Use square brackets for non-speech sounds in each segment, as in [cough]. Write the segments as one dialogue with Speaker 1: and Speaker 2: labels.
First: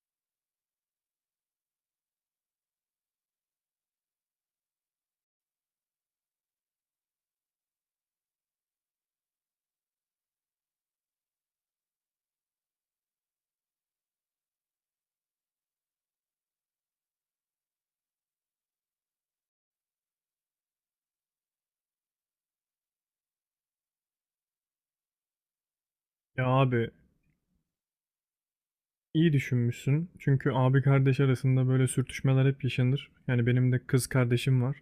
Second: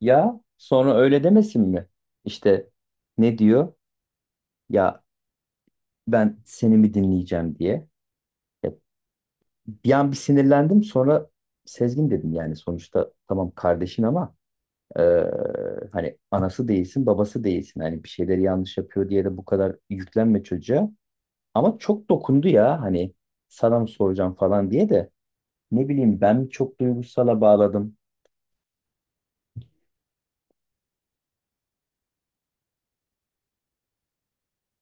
Speaker 1: Ya sonra öyle demesin mi? İşte ne diyor? Ya ben seni mi dinleyeceğim diye. Ya bir an bir sinirlendim sonra Sezgin dedim yani sonuçta tamam kardeşin ama eee, hani anası değilsin babası değilsin. Hani bir şeyleri yanlış yapıyor diye de bu kadar yüklenme çocuğa. Ama çok dokundu ya hani sana mı soracağım falan diye de ne bileyim ben
Speaker 2: Ya
Speaker 1: mi çok
Speaker 2: abi,
Speaker 1: duygusala bağladım.
Speaker 2: iyi düşünmüşsün. Çünkü abi kardeş arasında böyle sürtüşmeler hep yaşanır. Yani benim de kız kardeşim var.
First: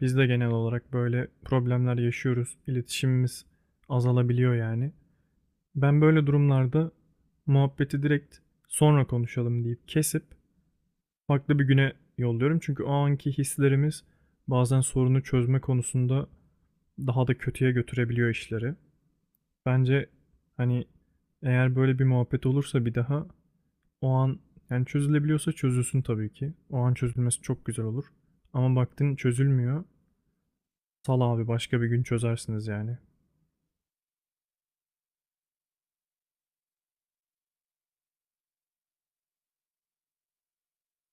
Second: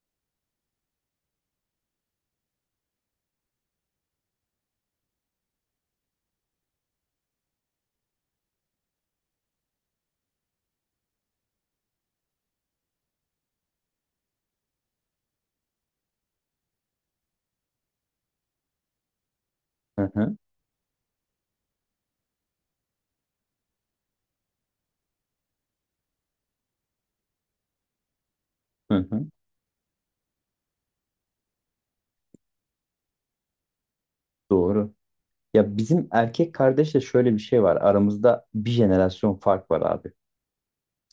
Speaker 2: Biz de genel olarak böyle problemler yaşıyoruz. İletişimimiz azalabiliyor yani. Ben böyle durumlarda muhabbeti direkt sonra konuşalım deyip kesip farklı bir güne yolluyorum. Çünkü o anki hislerimiz bazen sorunu çözme konusunda daha da kötüye götürebiliyor işleri. Bence
Speaker 1: Hı hı,
Speaker 2: hani eğer böyle bir muhabbet olursa bir daha, o an, yani çözülebiliyorsa çözülsün tabii ki. O an çözülmesi çok güzel olur. Ama
Speaker 1: hı
Speaker 2: baktın
Speaker 1: hı.
Speaker 2: çözülmüyor. Sal abi, başka bir gün çözersiniz yani.
Speaker 1: Doğru. Ya bizim erkek kardeşle şöyle bir şey var. Aramızda bir jenerasyon fark var abi.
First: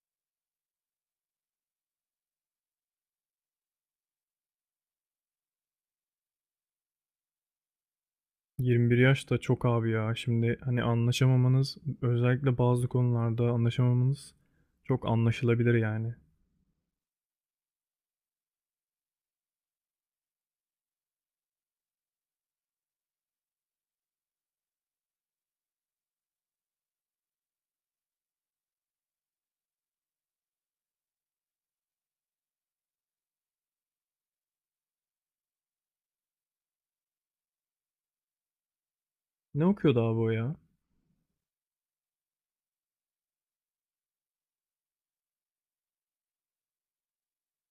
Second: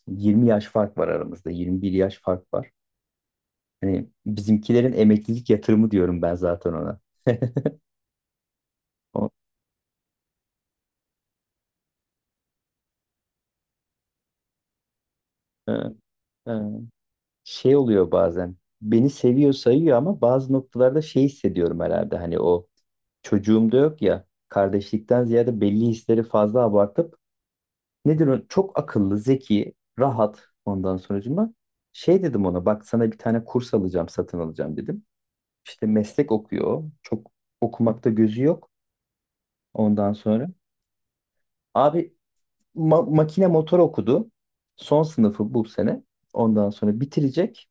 Speaker 1: 20 yaş fark var aramızda. 21 yaş fark var. Hani bizimkilerin emeklilik yatırımı diyorum ben zaten ona.
Speaker 2: 21
Speaker 1: O,
Speaker 2: yaş da çok abi ya. Şimdi hani anlaşamamanız, özellikle bazı konularda anlaşamamanız çok
Speaker 1: e,
Speaker 2: anlaşılabilir yani.
Speaker 1: e, şey oluyor bazen. Beni seviyor sayıyor ama bazı noktalarda şey hissediyorum herhalde. Hani o çocuğum da yok ya. Kardeşlikten ziyade belli hisleri fazla abartıp nedir o? Çok akıllı, zeki, rahat ondan sonucuma. Şey dedim ona bak sana bir tane kurs alacağım, satın alacağım dedim. İşte meslek okuyor. Çok okumakta gözü yok
Speaker 2: Ne okuyordu
Speaker 1: ondan
Speaker 2: abi o
Speaker 1: sonra.
Speaker 2: ya?
Speaker 1: Abi makine motor okudu. Son sınıfı bu sene. Ondan sonra bitirecek.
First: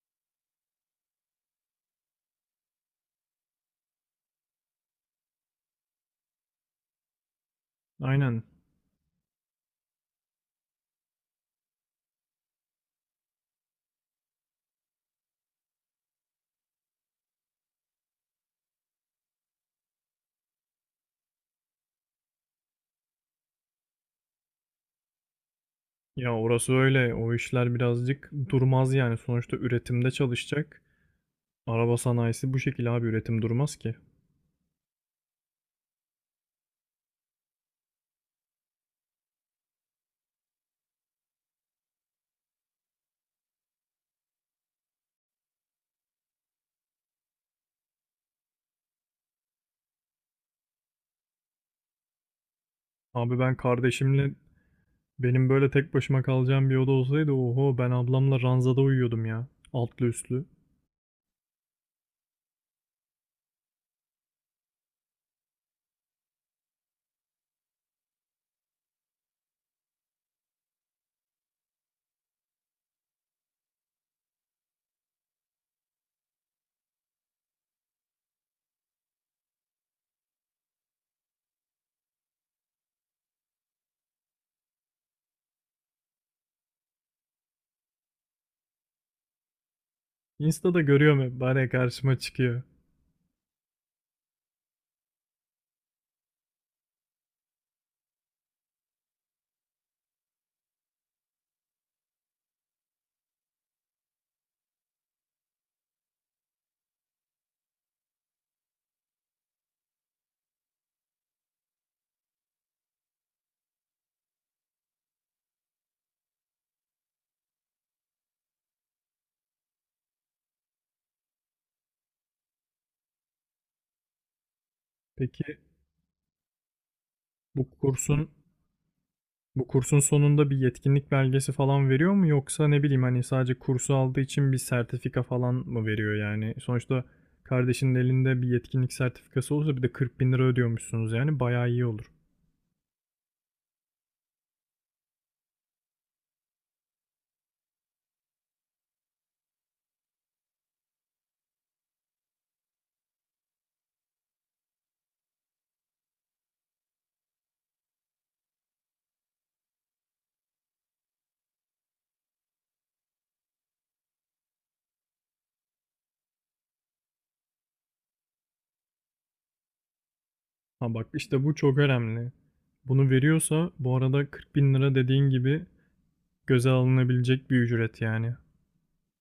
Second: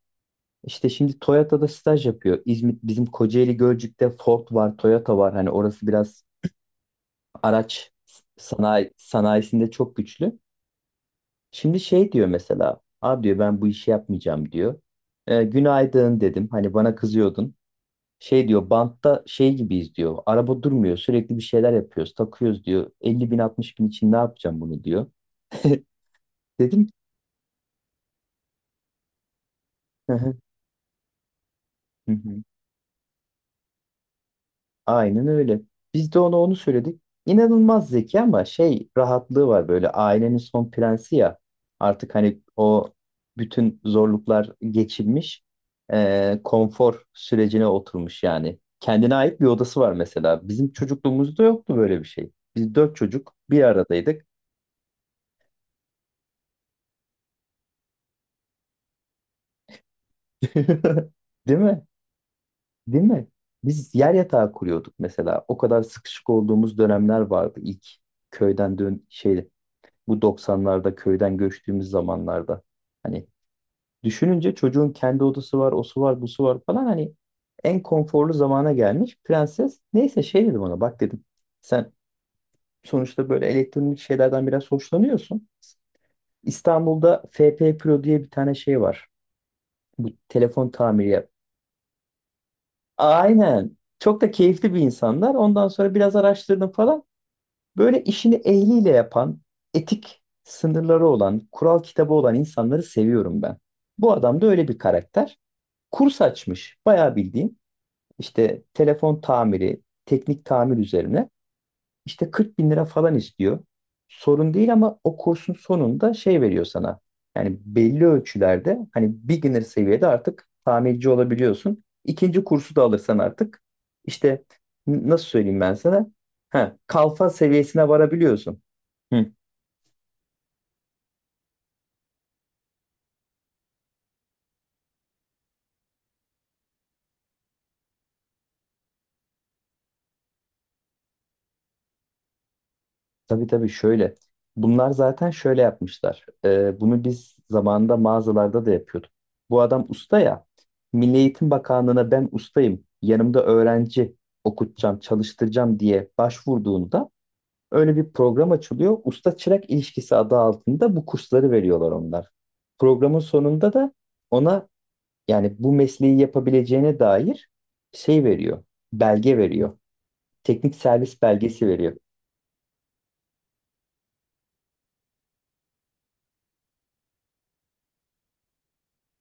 Speaker 1: İşte şimdi Toyota'da staj yapıyor. İzmit bizim Kocaeli Gölcük'te Ford var, Toyota var. Hani orası biraz araç
Speaker 2: Aynen.
Speaker 1: sanayisinde çok güçlü. Şimdi şey diyor mesela. Abi diyor ben bu işi yapmayacağım diyor. E, günaydın dedim. Hani bana kızıyordun. Şey diyor bantta şey gibiyiz diyor. Araba durmuyor sürekli bir şeyler yapıyoruz takıyoruz diyor. 50 bin 60 bin için ne yapacağım bunu diyor. [laughs]
Speaker 2: Ya orası
Speaker 1: Dedim.
Speaker 2: öyle. O işler birazcık durmaz yani. Sonuçta üretimde
Speaker 1: "Hı hı,
Speaker 2: çalışacak. Araba
Speaker 1: hı hı."
Speaker 2: sanayisi bu şekilde abi, üretim durmaz ki.
Speaker 1: Aynen öyle. Biz de ona onu söyledik. İnanılmaz zeki ama şey rahatlığı var böyle ailenin son prensi ya. Artık hani o bütün zorluklar geçilmiş. Konfor sürecine oturmuş yani. Kendine ait bir odası var mesela. Bizim çocukluğumuzda yoktu böyle bir şey. Biz dört çocuk
Speaker 2: Abi ben
Speaker 1: bir aradaydık.
Speaker 2: kardeşimle Benim böyle tek başıma kalacağım bir oda olsaydı oho, ben ablamla ranzada uyuyordum ya. Altlı üstlü.
Speaker 1: [laughs] Değil mi? Değil mi? Biz yer yatağı kuruyorduk mesela. O kadar sıkışık olduğumuz dönemler vardı ilk köyden dön şey bu 90'larda köyden göçtüğümüz zamanlarda. Hani düşününce çocuğun kendi odası var, osu var, busu var falan hani en konforlu zamana gelmiş prenses. Neyse şey dedim ona bak dedim. Sen sonuçta böyle elektronik şeylerden biraz hoşlanıyorsun. İstanbul'da FP Pro diye bir tane şey var. Bu telefon
Speaker 2: Insta'da görüyorum
Speaker 1: tamiri.
Speaker 2: hep, bari karşıma çıkıyor.
Speaker 1: Aynen. Çok da keyifli bir insanlar. Ondan sonra biraz araştırdım falan. Böyle işini ehliyle yapan, etik sınırları olan, kural kitabı olan insanları seviyorum ben. Bu adam da öyle bir karakter. Kurs açmış, bayağı bildiğin. İşte telefon tamiri, teknik tamir üzerine. İşte 40 bin lira falan istiyor. Sorun değil ama o kursun sonunda şey veriyor sana. Yani belli ölçülerde hani beginner seviyede artık tamirci olabiliyorsun. İkinci kursu da alırsan artık işte nasıl söyleyeyim
Speaker 2: Peki
Speaker 1: ben sana? Ha, kalfa
Speaker 2: bu
Speaker 1: seviyesine
Speaker 2: kursun
Speaker 1: varabiliyorsun. Hı.
Speaker 2: bu kursun sonunda bir yetkinlik belgesi falan veriyor mu, yoksa ne bileyim hani sadece kursu aldığı için bir sertifika falan mı veriyor yani? Sonuçta kardeşinin elinde bir yetkinlik sertifikası olsa, bir de 40 bin lira ödüyormuşsunuz, yani bayağı iyi olur.
Speaker 1: Tabii tabii şöyle. Bunlar zaten şöyle yapmışlar. Bunu biz zamanında mağazalarda da yapıyorduk. Bu adam usta ya. Milli Eğitim Bakanlığı'na ben ustayım. Yanımda öğrenci okutacağım, çalıştıracağım diye başvurduğunda öyle bir program açılıyor. Usta çırak ilişkisi adı altında bu kursları veriyorlar onlar. Programın sonunda da ona yani bu mesleği yapabileceğine dair şey veriyor. Belge veriyor. Teknik
Speaker 2: Ha bak,
Speaker 1: servis
Speaker 2: işte bu
Speaker 1: belgesi
Speaker 2: çok
Speaker 1: veriyor.
Speaker 2: önemli. Bunu veriyorsa, bu arada 40 bin lira dediğin gibi göze alınabilecek bir ücret yani.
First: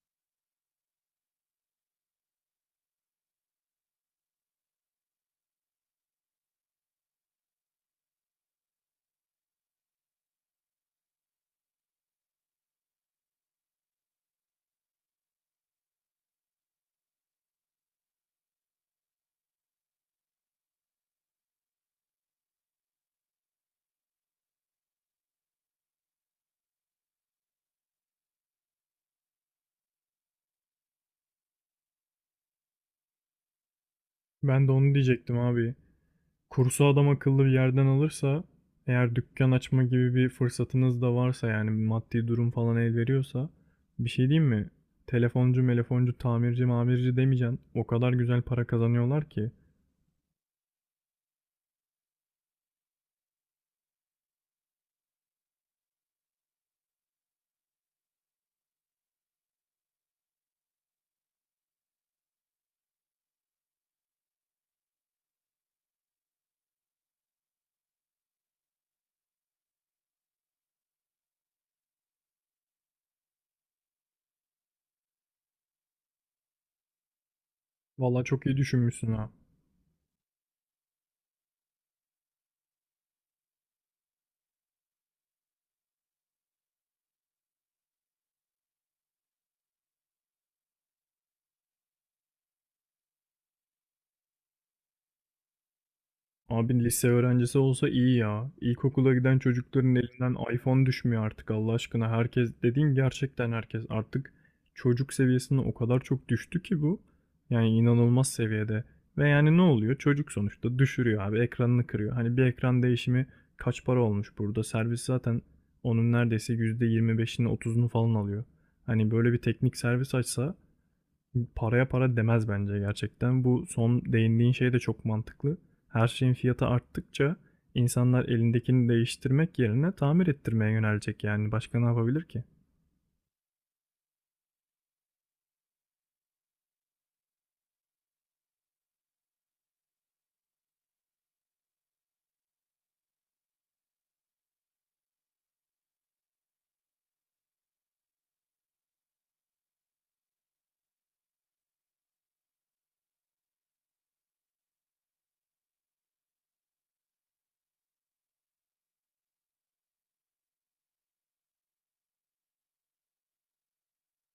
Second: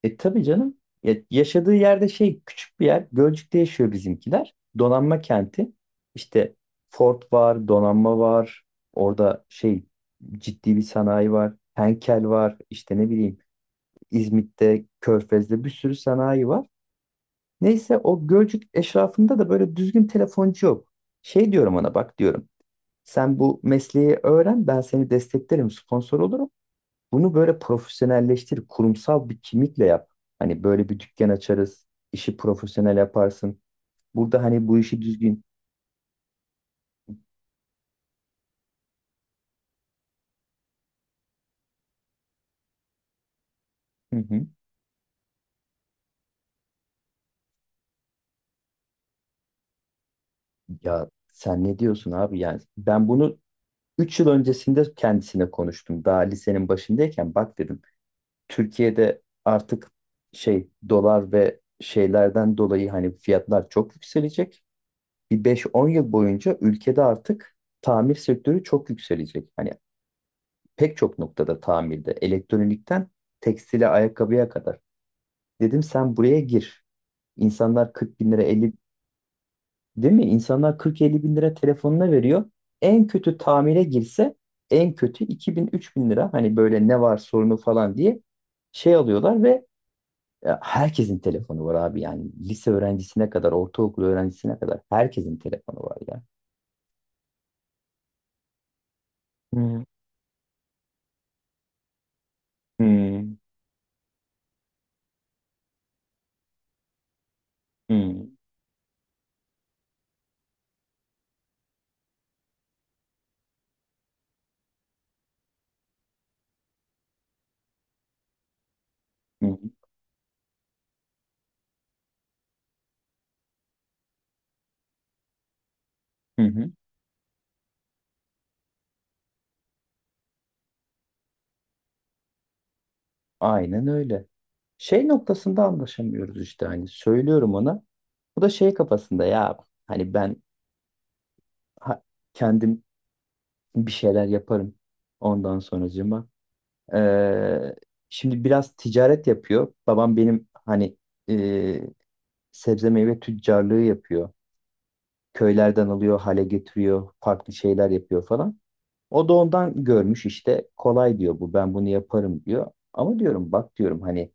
Speaker 1: E tabii canım. Ya, yaşadığı yerde şey küçük bir yer. Gölcük'te yaşıyor bizimkiler. Donanma kenti. İşte Ford var, donanma var. Orada şey ciddi bir sanayi var. Henkel var. İşte ne bileyim İzmit'te, Körfez'de bir sürü sanayi var. Neyse o Gölcük eşrafında da böyle düzgün telefoncu yok. Şey diyorum ona bak diyorum. Sen bu mesleği öğren ben seni desteklerim, sponsor olurum. Bunu böyle profesyonelleştir, kurumsal bir kimlikle yap. Hani böyle bir dükkan açarız, işi profesyonel yaparsın. Burada hani
Speaker 2: Ben de
Speaker 1: bu
Speaker 2: onu
Speaker 1: işi
Speaker 2: diyecektim
Speaker 1: düzgün.
Speaker 2: abi. Kursu adam akıllı bir yerden alırsa, eğer dükkan açma gibi bir fırsatınız da varsa, yani maddi durum falan el veriyorsa, bir
Speaker 1: Hı
Speaker 2: şey
Speaker 1: hı.
Speaker 2: diyeyim mi? Telefoncu, melefoncu, tamirci, mamirci demeyeceksin. O kadar güzel para kazanıyorlar ki.
Speaker 1: Ya sen ne diyorsun abi? Yani ben bunu 3 yıl öncesinde kendisine konuştum. Daha lisenin başındayken bak dedim. Türkiye'de artık şey dolar ve şeylerden dolayı hani fiyatlar çok yükselecek. Bir 5-10 yıl boyunca ülkede artık tamir sektörü çok yükselecek. Hani pek çok noktada tamirde, elektronikten tekstile, ayakkabıya kadar. Dedim sen buraya gir. İnsanlar 40
Speaker 2: Valla
Speaker 1: bin lira
Speaker 2: çok iyi
Speaker 1: 50
Speaker 2: düşünmüşsün ha.
Speaker 1: değil mi? İnsanlar 40-50 bin lira telefonuna veriyor. En kötü tamire girse en kötü 2000 bin lira hani böyle ne var sorunu falan diye şey alıyorlar ve ya herkesin telefonu var abi yani lise öğrencisine kadar ortaokul öğrencisine kadar herkesin telefonu var ya.
Speaker 2: Abi lise öğrencisi olsa iyi ya. İlkokula giden
Speaker 1: Hı
Speaker 2: çocukların elinden iPhone düşmüyor artık, Allah aşkına. Herkes dediğin
Speaker 1: hı,
Speaker 2: gerçekten herkes artık, çocuk seviyesine o kadar çok düştü ki bu. Yani
Speaker 1: hı
Speaker 2: inanılmaz seviyede. Ve yani ne oluyor? Çocuk sonuçta düşürüyor abi, ekranını kırıyor. Hani bir ekran değişimi kaç para olmuş burada? Servis zaten onun neredeyse %25'ini, 30'unu falan alıyor. Hani böyle bir
Speaker 1: hı,
Speaker 2: teknik servis açsa, paraya para demez bence gerçekten. Bu son değindiğin şey de çok mantıklı. Her şeyin fiyatı
Speaker 1: hı.
Speaker 2: arttıkça insanlar elindekini değiştirmek yerine tamir ettirmeye yönelecek yani. Başka ne yapabilir ki?
Speaker 1: Aynen öyle. Şey noktasında anlaşamıyoruz işte hani söylüyorum ona. Bu da şey kafasında ya hani ben ha- kendim bir şeyler yaparım ondan sonracığıma. Ee, Şimdi biraz ticaret yapıyor. Babam benim hani e, sebze meyve tüccarlığı yapıyor. Köylerden alıyor, hale getiriyor, farklı şeyler yapıyor falan. O da ondan görmüş işte kolay diyor bu ben bunu yaparım diyor. Ama diyorum bak diyorum hani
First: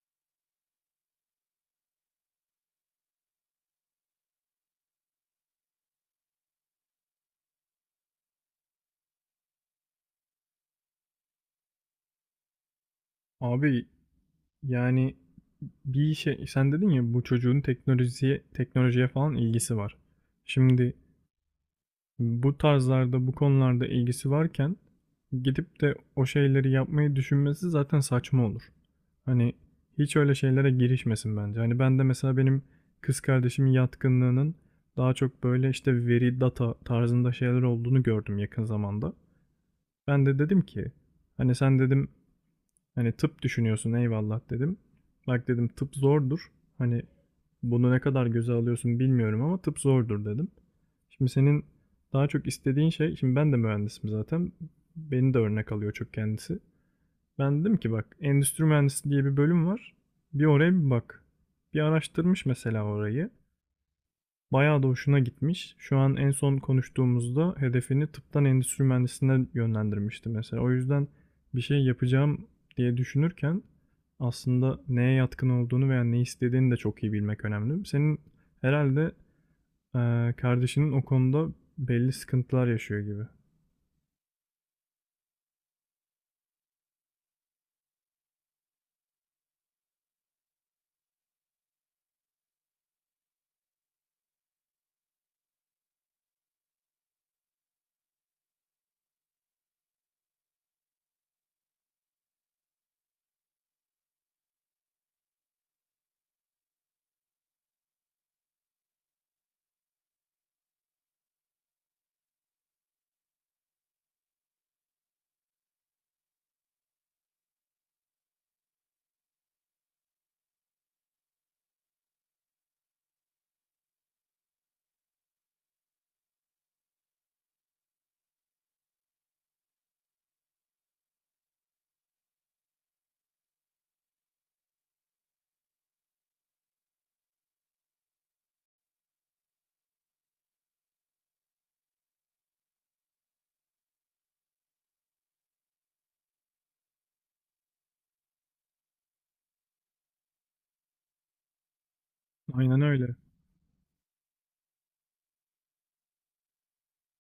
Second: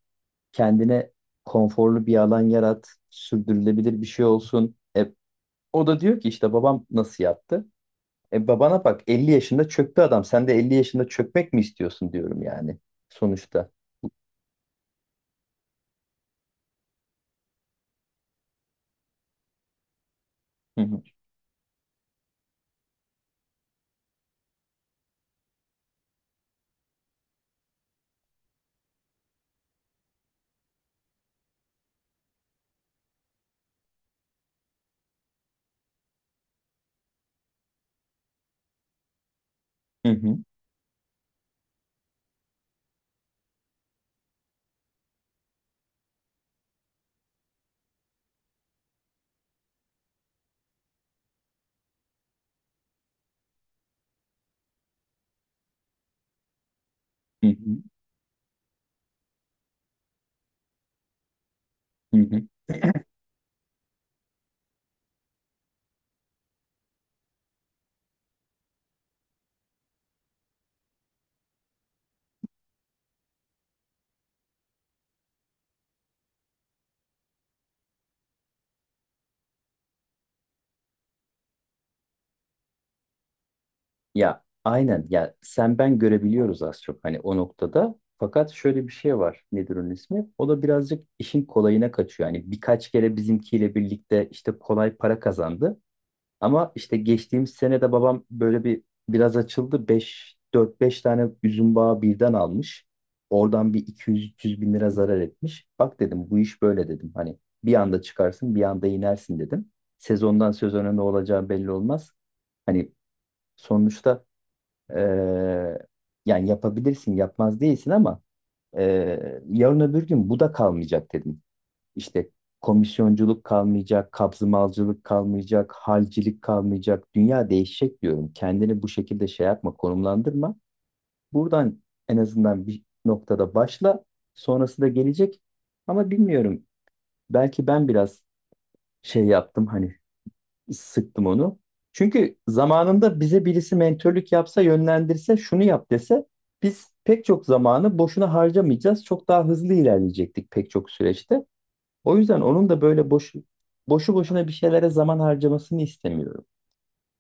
Speaker 1: kendine konforlu bir alan yarat, sürdürülebilir bir şey olsun. E, o da diyor ki işte babam nasıl yaptı? E babana bak 50 yaşında çöktü adam. Sen de 50 yaşında çökmek mi istiyorsun diyorum yani sonuçta.
Speaker 2: Abi yani, bir şey sen dedin ya, bu çocuğun teknolojiye teknolojiye falan ilgisi var.
Speaker 1: Hı
Speaker 2: Şimdi
Speaker 1: hı.
Speaker 2: bu tarzlarda, bu konularda ilgisi varken, gidip de o şeyleri yapmayı düşünmesi zaten saçma olur. Hani hiç öyle şeylere girişmesin bence. Hani ben de mesela, benim kız kardeşimin yatkınlığının daha çok böyle işte veri, data tarzında şeyler olduğunu gördüm yakın zamanda.
Speaker 1: Hı
Speaker 2: Ben
Speaker 1: hı.
Speaker 2: de dedim ki, hani sen dedim, hani tıp düşünüyorsun, eyvallah dedim. Bak dedim, tıp zordur. Hani bunu ne kadar göze alıyorsun bilmiyorum ama tıp zordur dedim. Şimdi senin daha çok istediğin şey, şimdi ben de mühendisim zaten. Beni de örnek alıyor çok kendisi.
Speaker 1: Hı
Speaker 2: Ben dedim
Speaker 1: hı.
Speaker 2: ki, bak endüstri mühendisi diye bir bölüm var. Bir oraya bir bak. Bir
Speaker 1: Hı
Speaker 2: araştırmış
Speaker 1: hı.
Speaker 2: mesela orayı. Bayağı da hoşuna gitmiş. Şu an en son konuştuğumuzda hedefini tıptan endüstri mühendisliğine yönlendirmişti mesela. O yüzden bir şey yapacağım diye düşünürken aslında neye yatkın olduğunu veya ne istediğini de çok iyi bilmek önemli. Senin herhalde e, kardeşinin o konuda belli sıkıntılar yaşıyor gibi.
Speaker 1: Ya aynen ya sen ben görebiliyoruz az çok hani o noktada. Fakat şöyle bir şey var. Nedir onun ismi? O da birazcık işin kolayına kaçıyor. Hani birkaç kere bizimkiyle birlikte işte kolay para kazandı. Ama işte geçtiğimiz sene de babam böyle bir biraz açıldı. Beş dört beş tane üzüm bağı birden almış. Oradan bir 200 yüz bin lira zarar etmiş. Bak dedim bu iş böyle dedim. Hani bir anda çıkarsın bir anda inersin dedim. Sezondan sezona ne olacağı belli olmaz. Hani sonuçta eee, yani yapabilirsin yapmaz değilsin ama yarın öbür gün bu da kalmayacak dedim. İşte komisyonculuk kalmayacak, kabzımalcılık kalmayacak, halcilik kalmayacak. Dünya değişecek diyorum. Kendini bu şekilde şey yapma, konumlandırma. Buradan en azından bir noktada başla. Sonrası da gelecek. Ama bilmiyorum. Belki ben biraz şey yaptım hani sıktım onu. Çünkü zamanında bize birisi mentörlük yapsa, yönlendirse, şunu yap dese biz pek çok zamanı boşuna harcamayacağız. Çok daha hızlı ilerleyecektik pek çok süreçte. O yüzden onun da
Speaker 2: Aynen
Speaker 1: böyle
Speaker 2: öyle.
Speaker 1: boşuna bir şeylere zaman harcamasını istemiyorum.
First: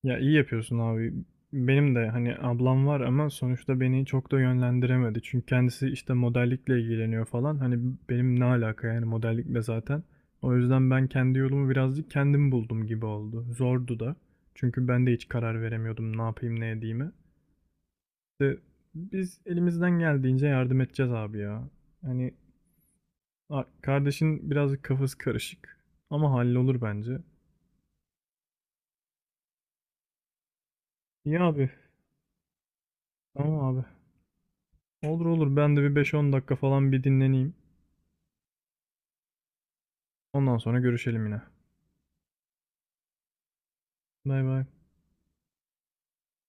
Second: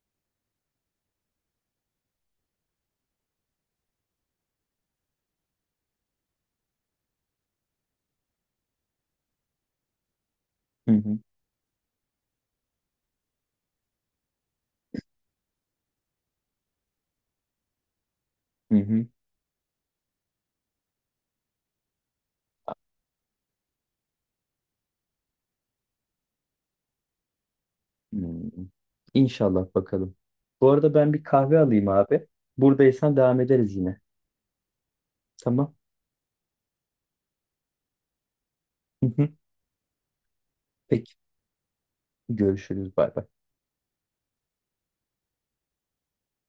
Speaker 2: Ya iyi yapıyorsun abi. Benim de hani ablam var ama sonuçta beni çok da yönlendiremedi. Çünkü kendisi işte modellikle ilgileniyor falan. Hani benim ne alaka yani modellikle zaten. O yüzden
Speaker 1: Hı
Speaker 2: ben
Speaker 1: hı,
Speaker 2: kendi yolumu birazcık kendim buldum gibi oldu. Zordu da. Çünkü ben de hiç karar veremiyordum ne yapayım ne edeyimi. İşte
Speaker 1: hı hı,
Speaker 2: biz elimizden geldiğince yardım edeceğiz abi ya. Hani kardeşin birazcık kafası karışık ama hallolur bence.
Speaker 1: hı. İnşallah bakalım. Bu arada ben bir
Speaker 2: İyi
Speaker 1: kahve
Speaker 2: abi.
Speaker 1: alayım abi. Buradaysan devam
Speaker 2: Tamam
Speaker 1: ederiz
Speaker 2: abi.
Speaker 1: yine.
Speaker 2: Olur olur,
Speaker 1: Tamam.
Speaker 2: ben de bir beş on dakika falan bir dinleneyim.
Speaker 1: Hı hı.
Speaker 2: Ondan sonra
Speaker 1: Peki.
Speaker 2: görüşelim yine.
Speaker 1: Görüşürüz. Bay bay.
Speaker 2: Bay bay.